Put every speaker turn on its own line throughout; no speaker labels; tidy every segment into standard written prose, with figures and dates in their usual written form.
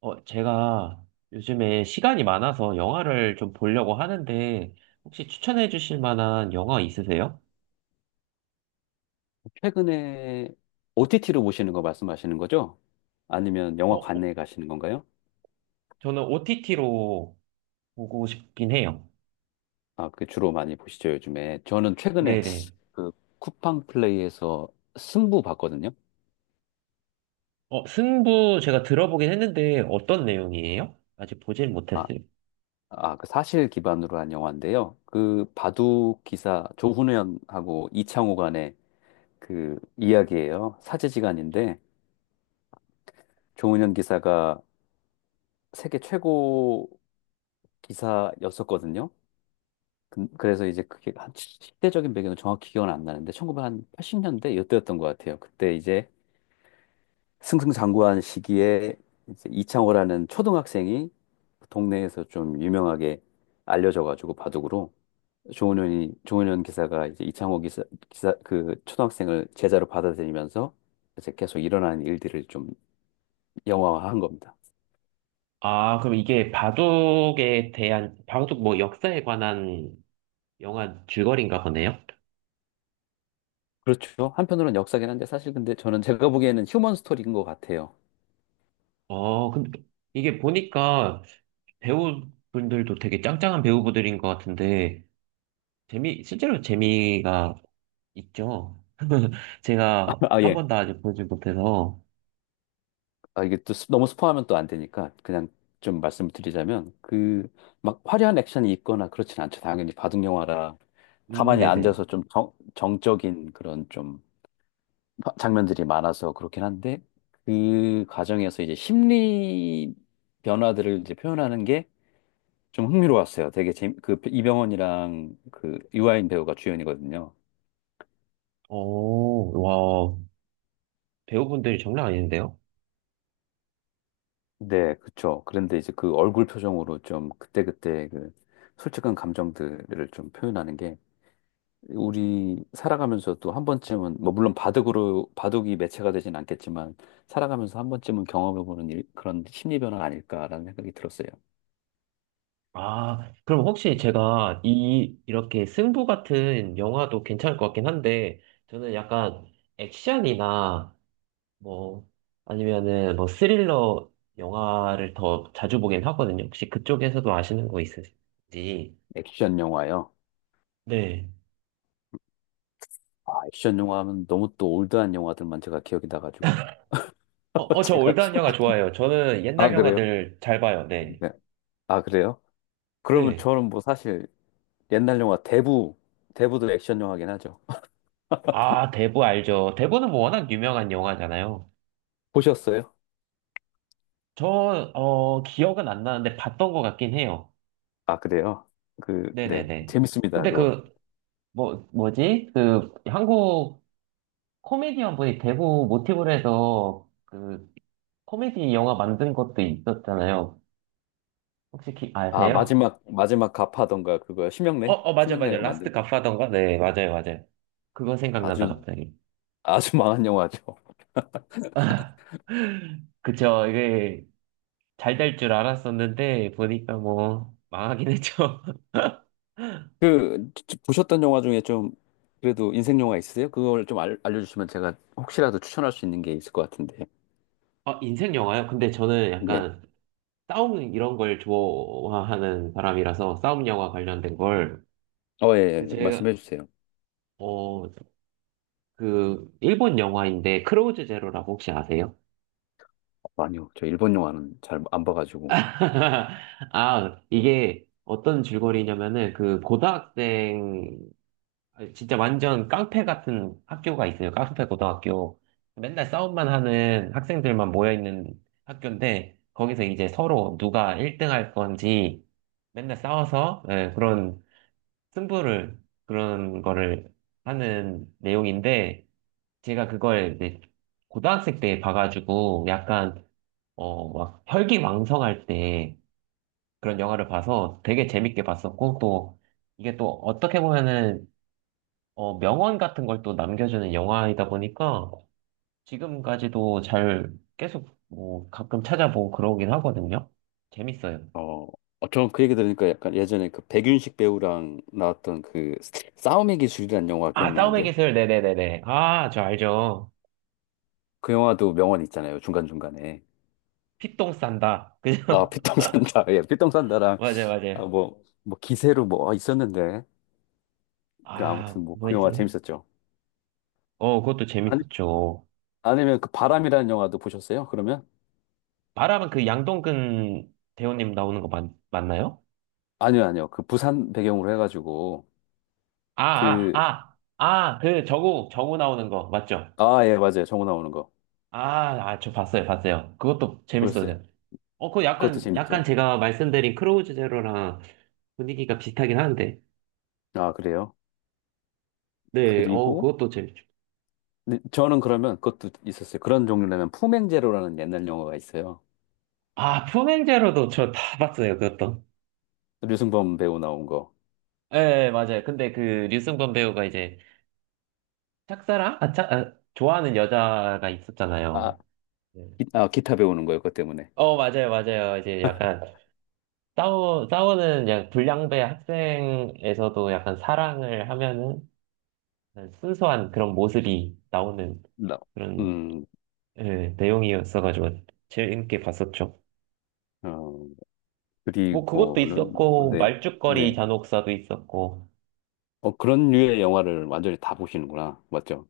제가 요즘에 시간이 많아서 영화를 좀 보려고 하는데, 혹시 추천해 주실 만한 영화 있으세요?
최근에 OTT로 보시는 거 말씀하시는 거죠? 아니면
어, 어,
영화관에 가시는 건가요?
저는 OTT로 보고 싶긴 해요.
아, 그 주로 많이 보시죠, 요즘에. 저는 최근에
네네.
그 쿠팡 플레이에서 승부 봤거든요.
승부 제가 들어보긴 했는데, 어떤 내용이에요? 아직 보질
아,
못했어요.
아, 그 사실 기반으로 한 영화인데요. 그 바둑 기사 조훈현하고 이창호 간의 그 이야기예요. 사제지간인데 조훈현 기사가 세계 최고 기사였었거든요. 그래서 이제 그게 한 시대적인 배경은 정확히 기억은 안 나는데 1980년대 이때였던 것 같아요. 그때 이제 승승장구한 시기에 이제 이창호라는 초등학생이 동네에서 좀 유명하게 알려져가지고 바둑으로 조은현 기사가 이제 이창호 기사 그 초등학생을 제자로 받아들이면서 이제 계속 일어나는 일들을 좀 영화화한 겁니다.
아, 그럼 이게 바둑에 대한, 바둑 뭐 역사에 관한 영화 줄거리인가 보네요?
그렇죠. 한편으로는 역사긴 한데 사실 근데 저는 제가 보기에는 휴먼 스토리인 것 같아요.
근데 이게 보니까 배우분들도 되게 짱짱한 배우분들인 것 같은데, 실제로 재미가 있죠. 제가
아
한
예.
번도 아직 보지 못해서.
아, 이게 또 너무 스포하면 또 안 되니까 그냥 좀 말씀을 드리자면 그 막 화려한 액션이 있거나 그렇진 않죠. 당연히 바둑 영화라 가만히
네네.
앉아서 좀 정적인 그런 좀 장면들이 많아서 그렇긴 한데 그 과정에서 이제 심리 변화들을 이제 표현하는 게 좀 흥미로웠어요. 되게 그 이병헌이랑 그 유아인 배우가 주연이거든요.
오, 와, 배우분들이 장난 아닌데요?
네, 그쵸. 그런데 이제 그 얼굴 표정으로 좀 그때그때 그 솔직한 감정들을 좀 표현하는 게 우리 살아가면서도 한 번쯤은 뭐 물론 바둑으로 바둑이 매체가 되진 않겠지만 살아가면서 한 번쯤은 경험해보는 일, 그런 심리 변화 아닐까라는 생각이 들었어요.
아, 그럼 혹시 제가 이렇게 승부 같은 영화도 괜찮을 것 같긴 한데, 저는 약간 액션이나 뭐, 아니면은 뭐 스릴러 영화를 더 자주 보긴 하거든요. 혹시 그쪽에서도 아시는 거 있으신지.
액션 영화요.
네.
아, 액션 영화 하면 너무 또 올드한 영화들만 제가 기억이 나가지고
저
제가
올드한 영화 좋아해요. 저는 옛날
아 그래요?
영화들 잘 봐요. 네.
네. 아 그래요? 그러면
네.
저는 뭐 사실 옛날 영화 대부 대부도 액션 영화긴 하죠.
아, 대부 알죠. 대부는 뭐 워낙 유명한 영화잖아요.
보셨어요?
저, 어, 기억은 안 나는데 봤던 것 같긴 해요.
아 그래요? 그 네
네네네.
재밌습니다
근데
그거.
그, 뭐지? 그, 한국 코미디언 분이 대부 모티브로 해서 그, 코미디 영화 만든 것도 있었잖아요. 혹시
아
아세요?
마지막 갑하던가 그거 심형래
맞아요, 맞아요.
심형래가 만든
라스트 갓파던가? 네, 맞아요, 맞아요. 그거 생각난다,
아주
갑자기.
아주 망한 영화죠.
그쵸, 이게. 잘될 줄 알았었는데 보니까 뭐 망하긴 했죠.
그 보셨던 영화 중에 좀 그래도 인생 영화 있으세요? 그걸 좀 알려주시면 제가 혹시라도 추천할 수 있는 게 있을 것 같은데.
어, 인생 영화요? 근데 저는
네.
약간 싸움 이런 걸 좋아하는 사람이라서 싸움 영화 관련된 걸
어, 예,
근데
예.
제가
말씀해 주세요.
어, 그 일본 영화인데 크로우즈 제로라고 혹시 아세요?
어, 아니요, 저 일본 영화는 잘 안 봐가지고.
아, 이게 어떤 줄거리냐면은 그 고등학생 진짜 완전 깡패 같은 학교가 있어요. 깡패 고등학교. 맨날 싸움만 하는 학생들만 모여있는 학교인데, 거기서 이제 서로 누가 1등 할 건지 맨날 싸워서 예, 그런 승부를, 그런 거를 하는 내용인데, 제가 그걸 이제 고등학생 때 봐가지고 약간, 어, 막 혈기왕성할 때 그런 영화를 봐서 되게 재밌게 봤었고, 또 이게 또 어떻게 보면은 어, 명언 같은 걸 또 남겨주는 영화이다 보니까 지금까지도 잘 계속 뭐 가끔 찾아보고 그러긴 하거든요. 재밌어요.
어, 어, 저는 그 얘기 들으니까 약간 예전에 그 백윤식 배우랑 나왔던 그 싸움의 기술이라는 영화
아, 싸움의
기억나는데요?
기술. 네네네네. 아, 저 알죠.
그 영화도 명언 있잖아요. 중간중간에.
피똥 싼다.
아,
그죠?
피똥산다. 예, 피똥산다랑
맞아요, 맞아요.
아, 뭐 기세로 뭐 아, 있었는데. 그
아,
아무튼 뭐 그 영화
뭐였지?
재밌었죠.
어, 그것도 재밌었죠.
아니면 그 바람이라는 영화도 보셨어요? 그러면?
말하면 그 양동근 배우님 나오는 거 맞나요?
아니요, 아니요. 그 부산 배경으로 해가지고
아, 아,
그
아, 아, 그 저구 나오는 거 맞죠?
아, 예, 맞아요. 정우 나오는 거
아, 아, 저 봤어요, 봤어요. 그것도
보셨어요?
재밌었어요. 어, 그거
그것도
약간
재밌죠.
제가 말씀드린 크로우즈 제로랑 분위기가 비슷하긴 한데.
아, 그래요?
네, 어,
그리고
그것도 재밌죠.
근데 저는 그러면 그것도 있었어요. 그런 종류라면 품행제로라는 옛날 영화가 있어요.
아, 푸행 제로도 저 다 봤어요, 그것도.
류승범 배우 나온 거.
예, 예, 맞아요. 근데 그 류승범 배우가 이제 짝사랑? 아, 아, 좋아하는 여자가
아,
있었잖아요. 네.
기타 배우는 거예요. 그것 때문에.
어, 맞아요, 맞아요. 이제 약간 싸우는 그냥 불량배 학생에서도 약간 사랑을 하면은 약간 순수한 그런 모습이 나오는
나,
그런
음,
예, 내용이었어가지고 재밌게 봤었죠.
어,
뭐 그것도
그리고는 뭐,
있었고
네,
말죽거리
네.
잔혹사도 있었고
어, 그런 류의 영화를 완전히 다 보시는구나. 맞죠?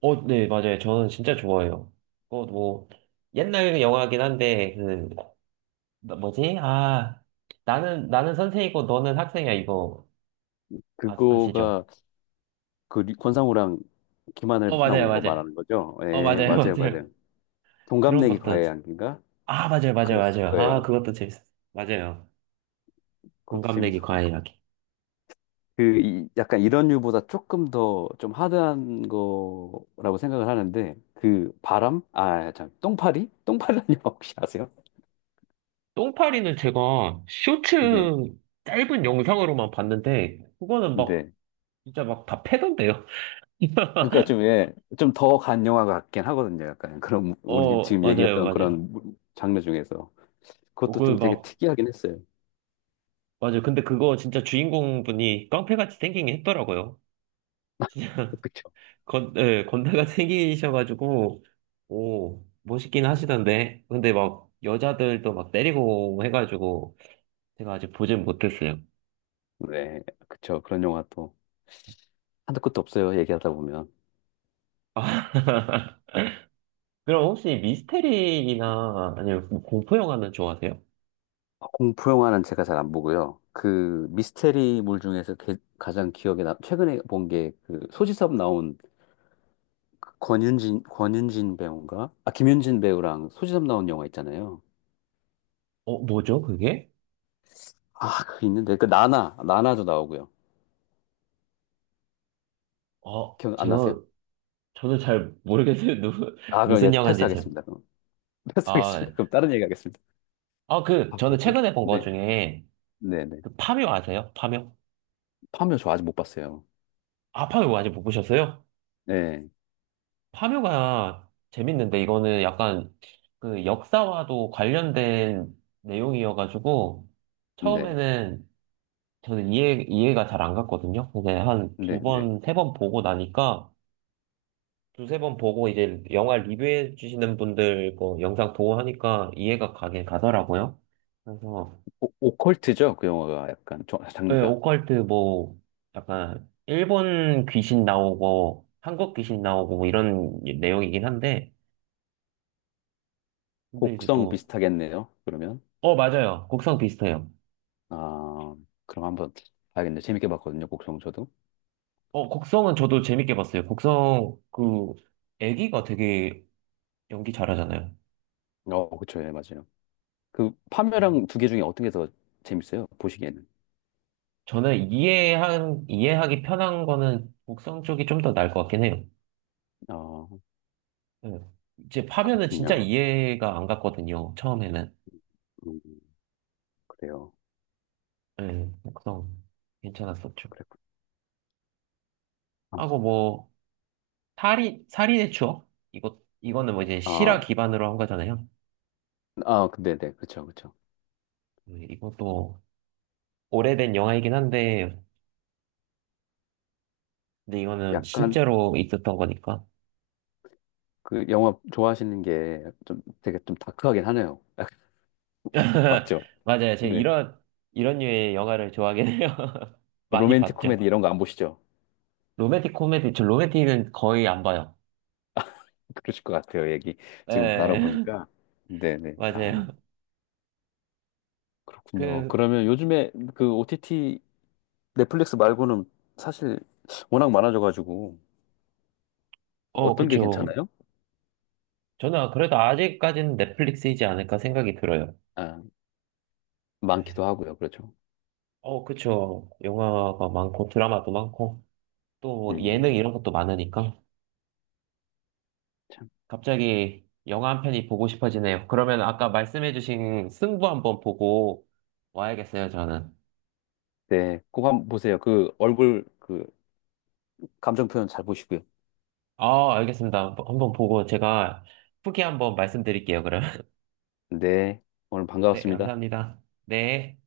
어 네 맞아요 저는 진짜 좋아해요 그거 뭐 옛날 영화긴 한데 그 뭐지 아 나는 선생이고 너는 학생이야 이거 아, 아시죠?
그거가 그 권상우랑
어
김하늘
맞아요
나온 거
맞아요
말하는 거죠?
어
예,
맞아요
맞아요,
맞아요
맞아요.
그런
동갑내기
것도
과외 양인가?
아 맞아요 맞아요
그랬을
맞아요 아
거예요.
그것도 재밌었어요 맞아요
그것도
공감내기 과
재밌었고.
일하기
그, 약간 이런 류보다 조금 더 좀 하드한 거라고 생각을 하는데, 그 바람? 아, 참, 똥파리? 똥파리라는 영화 혹시 아세요?
똥파리는 제가 쇼츠
네,
짧은 영상으로만 봤는데 그거는 막
네.
진짜 막 다 패던데요
그러니까 좀, 예, 좀 더 간 영화 같긴 하거든요. 약간 그런, 우리
어,
지금
맞아요,
얘기했던
맞아요.
그런 장르 중에서.
어,
그것도
그,
좀 되게
막,
특이하긴 했어요.
맞아요. 근데 그거 진짜 주인공분이 깡패같이 생긴 게 했더라고요.
그쵸?
예, 건달같이 생기셔가지고, 오, 멋있긴 하시던데. 근데 막, 여자들도 막 때리고 해가지고, 제가 아직 보진 못했어요.
네, 그쵸. 그런 영화 또. 한도 끝도 없어요. 얘기하다 보면.
아, 그럼 혹시 미스테리나, 아니면 뭐 공포 영화는 좋아하세요?
공포 영화는 제가 잘 안 보고요. 그 미스테리물 중에서 가장 기억에 남, 최근에 본 게 그 소지섭 나온 그 권윤진 배우인가? 아, 김윤진 배우랑 소지섭 나온 영화 있잖아요.
어, 뭐죠, 그게?
아, 그 있는데. 그 나나도 나오고요.
어,
기억 안
제가,
나세요?
저는 잘 모르겠어요. 누구,
아, 그럼 얘
무슨 영화인지 제가.
패스하겠습니다. 그럼.
아,
패스하겠습니다. 그럼 다른 얘기 하겠습니다.
아, 그,
아,
저는
뭐지?
최근에 본 거
네,
중에,
네, 네.
그 파묘 아세요? 파묘?
파묘 저 아직 못 봤어요.
아, 파묘 아직 못 보셨어요?
네,
파묘가 재밌는데 이거는 약간 그 역사와도 관련된 내용이어가지고
네,
처음에는 저는 이해가 잘 안 갔거든요. 근데 한 두
네, 네.
번, 세 번 보고 나니까 두세 번 보고 이제 영화 리뷰해 주시는 분들 거 영상 보고 하니까 이해가 가긴 가더라고요. 그래서
오, 오컬트죠? 그 영화가 약간
네,
장르가.
오컬트 뭐 약간 일본 귀신 나오고 한국 귀신 나오고 뭐 이런 내용이긴 한데 근데 이제
곡성
또
비슷하겠네요. 그러면
어 맞아요 곡성 비슷해요
아 그럼 한번 봐야겠네요. 재밌게 봤거든요. 곡성 저도.
어 곡성은 저도 재밌게 봤어요 곡성 그 애기가 되게 연기 잘하잖아요
어 그쵸 예 맞아요. 그
음.
파묘랑 두 개 중에 어떤 게 더 재밌어요? 보시기에는.
저는 이해한 이해하기 편한 거는 곡성 쪽이 좀 더 나을 것 같긴 해요
아
네. 이제 파면은 진짜
그랬군요.
이해가 안 갔거든요 처음에는
음 그래요.
네, 곡성 괜찮았었죠
그랬군.
하고 뭐 살인의 추억? 이거는 뭐 이제 실화
아아아
기반으로 한 거잖아요.
근데 네 그쵸 그쵸.
이것도 오래된 영화이긴 한데, 근데 이거는
약간
실제로 있었던 거니까.
그 영화 좋아하시는 게 좀 되게 좀 다크하긴 하네요. 맞죠?
맞아요. 제가
네.
이런, 이런 류의 영화를 좋아하긴 해요. 많이
로맨틱
봤죠.
코미디 이런 거 안 보시죠?
로맨틱 코미디, 저 로맨틱은 거의 안 봐요.
그러실 것 같아요. 얘기 지금
예,
나눠보니까. 네네. 아.
맞아요.
그렇군요.
그,
그러면 요즘에 그 OTT 넷플릭스 말고는 사실 워낙 많아져가지고
어,
어떤 게
그쵸.
괜찮아요?
저는 아, 그래도 아직까지는 넷플릭스이지 않을까 생각이 들어요.
아,
네,
많기도 하고요. 그렇죠.
어, 그쵸. 영화가 많고 드라마도 많고. 또 뭐 예능
음,
이런 것도 많으니까
참.
갑자기 영화 한 편이 보고 싶어지네요. 그러면 아까 말씀해주신 승부 한번 보고 와야겠어요, 저는.
네, 꼭 한번 보세요. 그 얼굴 그 감정 표현 잘 보시고요.
아, 알겠습니다. 한번 한번 보고 제가 후기 한번 말씀드릴게요, 그럼.
네, 오늘
네,
반가웠습니다.
감사합니다. 네.